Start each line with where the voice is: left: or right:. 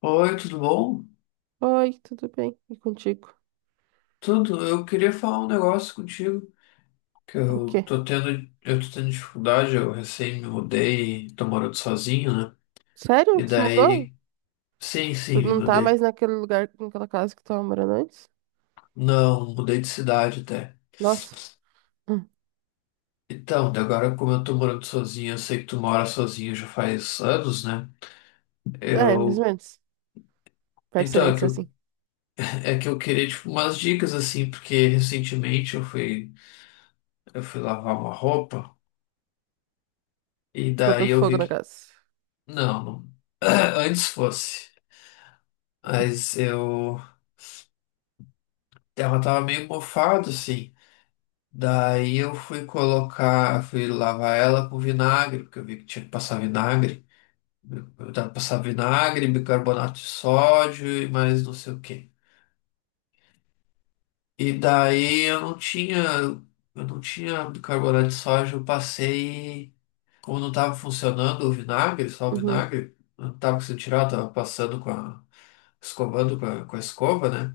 left: Oi, tudo bom?
right: Oi, tudo bem? E contigo?
left: Tudo. Eu queria falar um negócio contigo, que
right: O
left: eu
right: quê?
left: tô tendo, eu tô tendo dificuldade, eu recém me mudei, tô morando sozinho, né?
right: Sério?
left: E
right: Tu se mudou?
left: daí, sim,
right: Tu
left: sim, me
right: não tá mais
left: mudei.
right: naquele lugar, naquela casa que tu tava morando antes?
left: Não, mudei de cidade até.
right: Nossa. Hum.
left: Então, daí agora como eu tô morando sozinho, eu sei que tu mora sozinho já faz anos, né?
right: É, mais ou
left: Eu,
right: menos.
left: então, é
right: Percebente
left: que eu,
right: assim.
left: é que eu queria, tipo, umas dicas, assim, porque recentemente eu fui lavar uma roupa, e
right: Botou
left: daí eu
right: fogo
left: vi
right: na
left: que,
right: casa.
left: não, não. Antes fosse. Mas eu. Ela tava meio mofado, assim. Daí eu fui colocar, fui lavar ela com vinagre, porque eu vi que tinha que passar vinagre. Eu tava passando vinagre, bicarbonato de sódio e mais não sei o quê. E daí eu não tinha bicarbonato de sódio, eu passei, como não tava funcionando o vinagre, só o
right: Uhum.
left: vinagre, eu não tava conseguindo tirar, eu tava passando com a, escovando com a escova, né?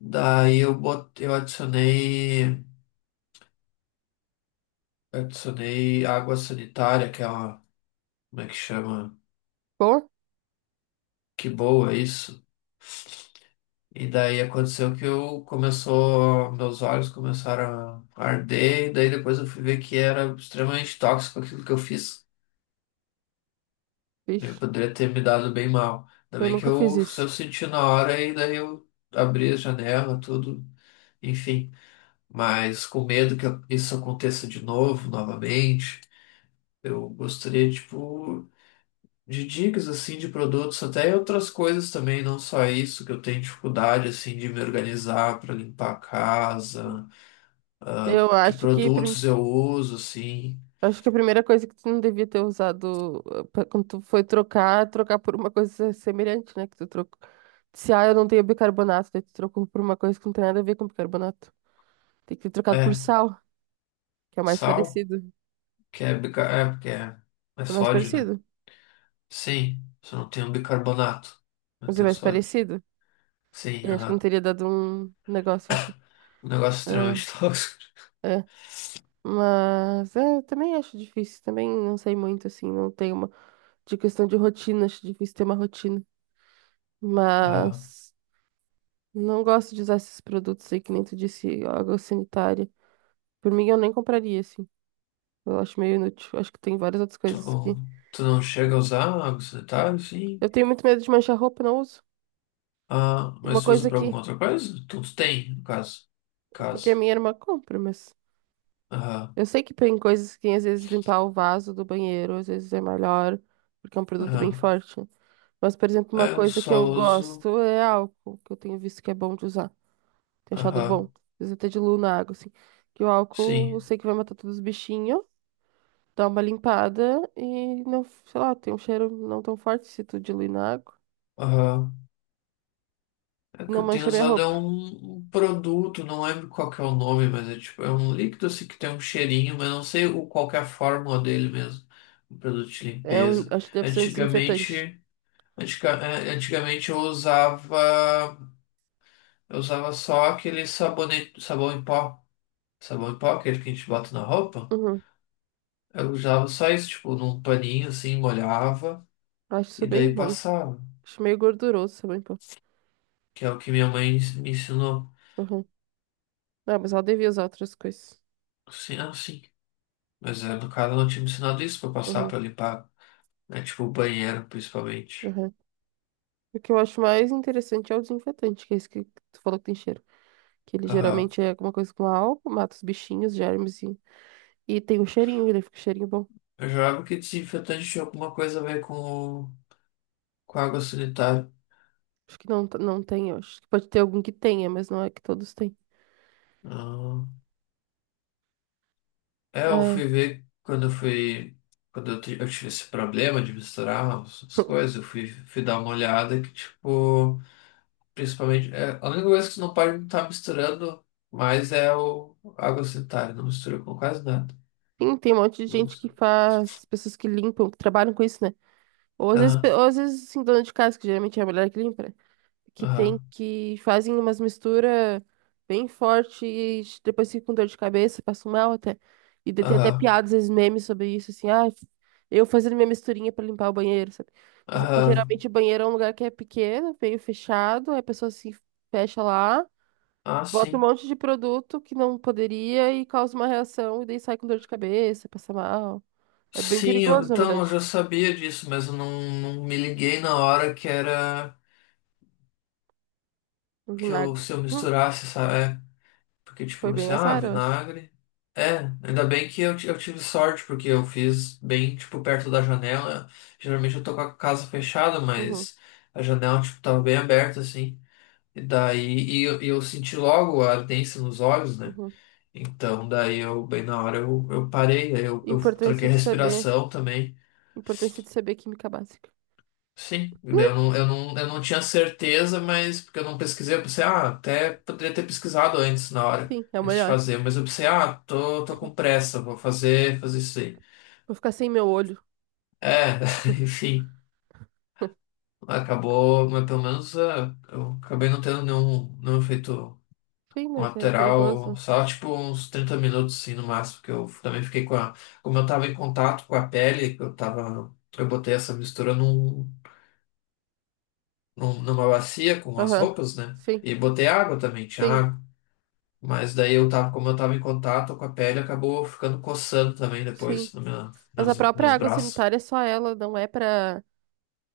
left: Daí eu botei, eu adicionei. Eu adicionei água sanitária, que é uma. Como é que chama?
right: Bom?
left: Que boa é isso. E daí aconteceu que eu começou, meus olhos começaram a arder, e daí depois eu fui ver que era extremamente tóxico aquilo que eu fiz. Eu
right: Vixe,
left: poderia ter me dado bem mal. Ainda
right: eu
left: bem que
right: nunca fiz
left: eu, se eu
right: isso.
left: senti na hora, e daí eu abri a janela, tudo, enfim. Mas com medo que isso aconteça de novo, novamente, eu gostaria, tipo. De dicas assim de produtos, até outras coisas também, não só isso, que eu tenho dificuldade assim de me organizar para limpar a casa, ah,
right: Eu
left: que
right: acho que, prim...
left: produtos eu uso assim.
right: acho que a primeira coisa que tu não devia ter usado pra- quando tu foi trocar, é trocar por uma coisa semelhante, né? Que tu trocou. Se, ah, eu não tenho bicarbonato, daí tu trocou por uma coisa que não tem nada a ver com bicarbonato. Tem que ter trocado por
left: É,
right: sal, que é mais
left: sal,
right: parecido.
left: que é, bica- é porque é, é
right: É mais
left: sódio, né?
right: parecido.
left: Sim, só não tem o bicarbonato, mas
right: Mas é
left: tem o
right: mais
left: sódio.
right: parecido.
left: Sim,
right: E acho que não
left: aham.
right: teria dado um negócio em tipo.
left: Um negócio
right: É,
left: extremamente tóxico.
right: é. Mas é, eu também acho difícil. Também não sei muito, assim. Não tenho uma. De questão de rotina, acho difícil ter uma rotina.
left: Ah,
right: Mas não gosto de usar esses produtos aí, que nem tu disse, água sanitária. Por mim, eu nem compraria, assim. Eu acho meio inútil. Acho que tem várias outras coisas que.
left: tu, tu não chega a usar água sanitária, sim.
right: Eu tenho muito medo de manchar roupa, não uso.
left: Ah,
right: Uma
left: mas tu usa
right: coisa
left: para alguma
right: que.
left: outra coisa? Tu tem, no caso.
right: Porque a
left: Caso.
right: minha irmã compra, mas. Eu sei que tem coisas que às vezes limpar o vaso do banheiro, às vezes é melhor, porque é um produto bem
left: Aham.
right: forte. Mas, por exemplo,
left: Ah,
right: uma
left: eu
right: coisa que
left: só
right: eu
left: uso.
right: gosto é álcool, que eu tenho visto que é bom de usar. Tenho achado bom.
left: Aham.
right: Às vezes até diluo na água, assim. Que o álcool, eu
left: Sim.
right: sei que vai matar todos os bichinhos, dá uma limpada e não, sei lá, tem um cheiro não tão forte se tu diluir na água.
left: Aham. É que
right: Não
left: eu tenho
right: mancha minha
left: usado é
right: roupa.
left: um produto, não lembro qual que é o nome, mas é tipo, é um líquido assim que tem um cheirinho, mas não sei o, qual que é a fórmula dele mesmo. Um produto de
right: É um,
left: limpeza.
right: acho que deve ser um desinfetante.
left: Antigamente. Antica- é, antigamente eu usava. Eu usava só aquele sabonete, sabão em pó. Sabão em pó, aquele que a gente bota na roupa.
right: Uhum.
left: Eu usava só isso, tipo, num paninho assim, molhava
right: Acho isso
left: e
right: bem
left: daí
right: ruim.
left: passava.
right: Acho meio gorduroso essa limpa.
left: Que é o que minha mãe me ensinou.
right: Uhum. Não, mas ela devia usar outras coisas.
left: Sim, ah, sim. Mas é, no caso, ela não tinha me ensinado isso pra passar
right: Uhum.
left: pra limpar, né? Tipo o banheiro, principalmente.
right: Uhum. O que eu acho mais interessante é o desinfetante, que é esse que tu falou que tem cheiro. Que ele
left: Aham.
right: geralmente é alguma coisa com álcool, mata os bichinhos, germes e tem um cheirinho, ele fica um cheirinho bom.
left: Eu jurava que desinfetante tinha alguma coisa a ver com água sanitária.
right: Acho que não, não tem, eu acho que pode ter algum que tenha, mas não é que todos têm.
left: Ah. É, eu
right: É.
left: fui ver quando eu fui. Quando eu, ti- eu tive esse problema de misturar as, as coisas, eu fui, fui dar uma olhada que, tipo, principalmente. É, a única coisa que você não pode estar misturando mais é o água sanitária, não mistura com quase nada.
right: Sim, tem um monte de
left: Não
right: gente que
left: mistura.
right: faz, pessoas que limpam, que trabalham com isso, né? Ou às vezes, pe-
left: Aham.
right: ou às vezes assim, dona de casa, que geralmente é a mulher que limpa. Né? Que tem
left: Aham,
right: que fazem umas misturas bem fortes, depois fica com dor de cabeça, passo mal até. E daí tem até
left: aham,
right: piadas, esses memes sobre isso, assim, ah, eu fazendo minha misturinha pra limpar o banheiro, sabe? Mas é porque
left: aham.
right: geralmente o banheiro é um lugar que é pequeno, meio fechado, aí a pessoa se fecha lá,
left: Ah,
right: bota um
left: sim.
right: monte de produto que não poderia e causa uma reação, e daí sai com dor de cabeça, passa mal. É bem
left: Sim, eu-
right: perigoso, na
left: então eu
right: verdade,
left: já sabia disso, mas eu não, não me liguei na hora que era
right: o
left: que eu,
right: vinagre.
left: se eu
right: Hum,
left: misturasse, sabe? É, porque tipo,
right: foi bem
left: você, ah,
right: azar, eu acho.
left: vinagre. É, ainda bem que eu, ti- eu tive sorte, porque eu fiz bem, tipo, perto da janela. Geralmente eu tô com a casa fechada,
right: Uhum,
left: mas a janela, tipo, tava bem aberta, assim. E daí, e eu senti logo a ardência nos olhos, né?
right: uhum.
left: Então, daí eu, bem na hora, eu parei, aí eu
right: Importância
left: troquei a
right: de saber.
left: respiração também.
right: Importância de saber química básica.
left: Sim, daí eu não, eu não, eu não tinha certeza, mas porque eu não pesquisei, eu pensei, ah, até poderia ter pesquisado antes, na hora,
right: Sim, é o
left: antes de
right: melhor.
left: fazer, mas eu pensei, ah, tô com pressa, vou fazer, fazer isso aí.
right: Vou ficar sem meu olho.
left: É, enfim, acabou, mas pelo menos ah, eu acabei não tendo nenhum efeito
right: Sim,
left: com a
right: mas é
left: lateral,
right: perigoso.
left: só tipo uns 30 minutos assim no máximo, que eu também fiquei com a. Como eu tava em contato com a pele, que eu tava. Eu botei essa mistura num, num- numa bacia com as
right: Aham.
left: roupas, né?
right: Sim,
left: E botei água também, tinha
right: sim,
left: água. Mas daí eu tava, como eu tava em contato com a pele, acabou ficando coçando também
right: sim.
left: depois no meu,
right: Mas a
left: meus,
right: própria
left: meus
right: água
left: braços.
right: sanitária, só ela, não é pra.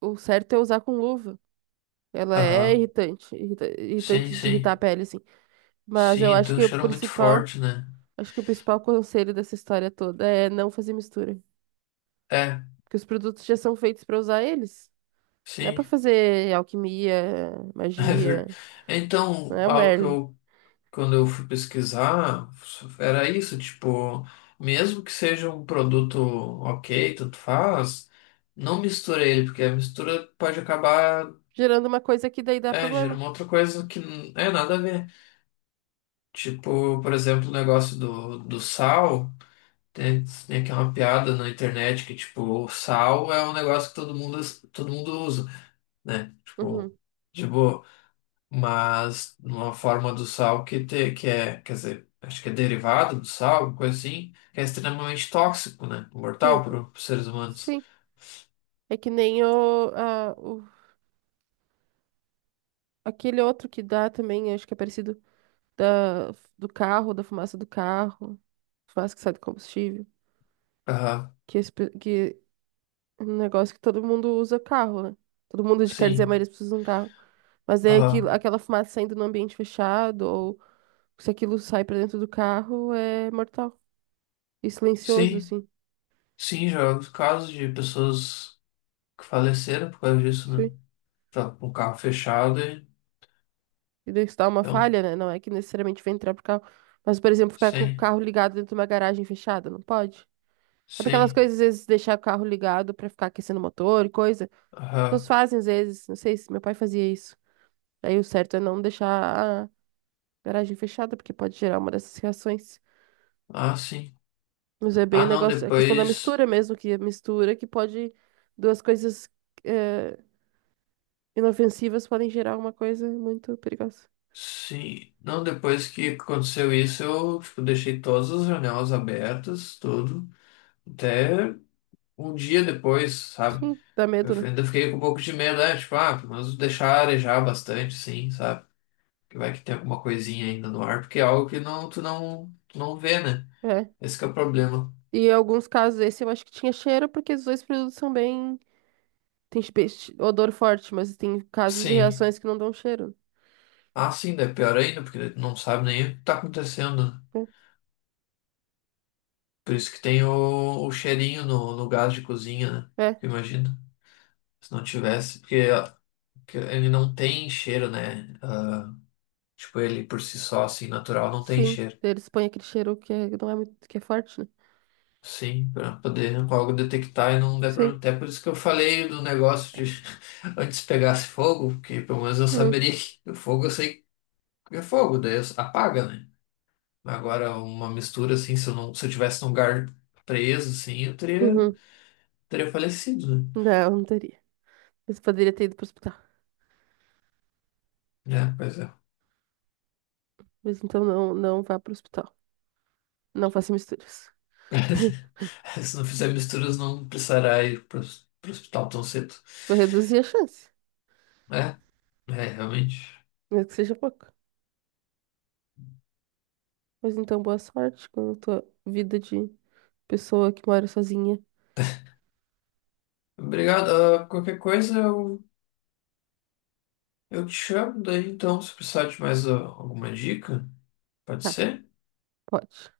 right: O certo é usar com luva. Ela é
left: Aham.
right: irritante, irrita-
left: Sim,
right: irritante de irritar a
left: sim.
right: pele, assim. Mas eu
left: Sim,
right: acho
left: tem um
right: que o
left: cheiro muito
right: principal,
left: forte, né?
right: acho que o principal conselho dessa história toda é não fazer mistura.
left: É,
right: Porque os produtos já são feitos pra usar eles. Não é pra
left: sim.
right: fazer alquimia,
left: É verdade.
right: magia, não
left: Então,
right: é o
left: algo que
right: Merlin.
left: eu quando eu fui pesquisar, era isso, tipo, mesmo que seja um produto ok, tanto faz, não mistura ele, porque a mistura pode acabar,
right: Gerando uma coisa que daí dá
left: é, gerando
right: problema.
left: uma outra coisa que não é nada a ver. Tipo, por exemplo, o negócio do sal, tem, tem aqui uma piada na internet que, tipo, o sal é um negócio que todo mundo usa, né? Tipo,
right: Uhum.
left: de boa. Mas uma forma do sal que, te, que é, quer dizer, acho que é derivado do sal, alguma coisa assim, que é extremamente tóxico, né? Mortal
right: Sim,
left: para os seres humanos.
right: sim. É que nem o, a- o- aquele outro que dá também, acho que é parecido da, do carro, da fumaça do carro, fumaça que sai do combustível,
left: Aham,
right: que, esse pe- que é um negócio que todo mundo usa carro, né? Todo mundo, quer dizer, a
left: sim.
right: maioria das pessoas usa um carro. Mas é aquilo,
left: Aham,
right: aquela fumaça saindo no ambiente fechado, ou se aquilo sai pra dentro do carro, é mortal. E silencioso,
left: sim.
right: assim.
left: Sim, já houve casos de pessoas que faleceram por causa disso, né? Tá com o carro fechado e.
right: Identificar uma
left: Então,
right: falha, né? Não é que necessariamente vai entrar pro carro. Mas, por exemplo, ficar com o
left: sim,
right: carro ligado dentro de uma garagem fechada, não pode? É pra aquelas
left: sim.
right: coisas, às vezes, deixar o carro ligado pra ficar aquecendo o motor e coisa. As pessoas
left: Aham,
right: fazem, às vezes, não sei se meu pai fazia isso. Aí o certo é não deixar a garagem fechada, porque pode gerar uma dessas reações.
left: ah, sim.
right: Mas é bem
left: Ah,
right: o
left: não,
right: negócio, a questão da
left: depois.
right: mistura mesmo, que a mistura que pode, duas coisas eh, inofensivas podem gerar uma coisa muito perigosa.
left: Sim, não, depois que aconteceu isso, eu, tipo, deixei todas as janelas abertas, tudo. Até um dia depois, sabe?
right: Sim, dá
left: Eu
right: medo, né?
left: ainda fiquei com um pouco de medo, né? Tipo, ah, mas deixar arejar bastante, sim, sabe? Que vai que tem alguma coisinha ainda no ar, porque é algo que não, tu não vê, né?
right: É.
left: Esse que é o problema.
right: E em alguns casos esse eu acho que tinha cheiro, porque os dois produtos são bem. Tem espe- odor forte, mas tem casos de
left: Sim.
right: reações que não dão cheiro.
left: Ah, sim, daí é pior ainda, porque tu não sabe nem o que tá acontecendo. Né? Por isso que tem o cheirinho no, no gás de cozinha, né?
right: É, é,
left: Imagina, se não tivesse, porque, porque ele não tem cheiro, né? Ah, tipo, ele por si só, assim, natural, não tem
right: sim.
left: cheiro.
right: Eles põem aquele cheiro que é- não é muito, que é forte, né?
left: Sim, para poder logo detectar e não der
right: Sim.
left: problema. Até por isso que eu falei do negócio de antes pegasse fogo, porque pelo menos eu
right: Hum,
left: saberia que o fogo eu sei que é fogo, daí eu- apaga, né? Agora, uma mistura assim, se eu não, se eu tivesse num lugar preso, assim, eu teria,
right: uhum.
left: teria falecido, né?
right: Não, não teria. Mas poderia ter ido pro hospital.
left: É, pois é.
right: Mas então não, não vá pro hospital. Não faça misturas.
left: Se não fizer misturas, não precisará ir para o hospital tão cedo.
right: Vou reduzir a chance,
left: É, é, realmente.
right: mesmo que seja pouco. Mas então boa sorte com a tua vida de pessoa que mora sozinha.
left: Obrigado. Ah, qualquer coisa, eu te chamo daí então, se precisar de mais ah, alguma dica, pode
right: Tá,
left: ser?
right: pode.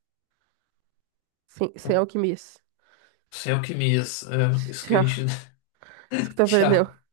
right: Sem, sem
left: Então,
right: alquimias.
left: sem alquimias, é, isso que a
right: Tchau.
left: gente.
right: Isso que tu
left: Tchau.
right: aprendeu.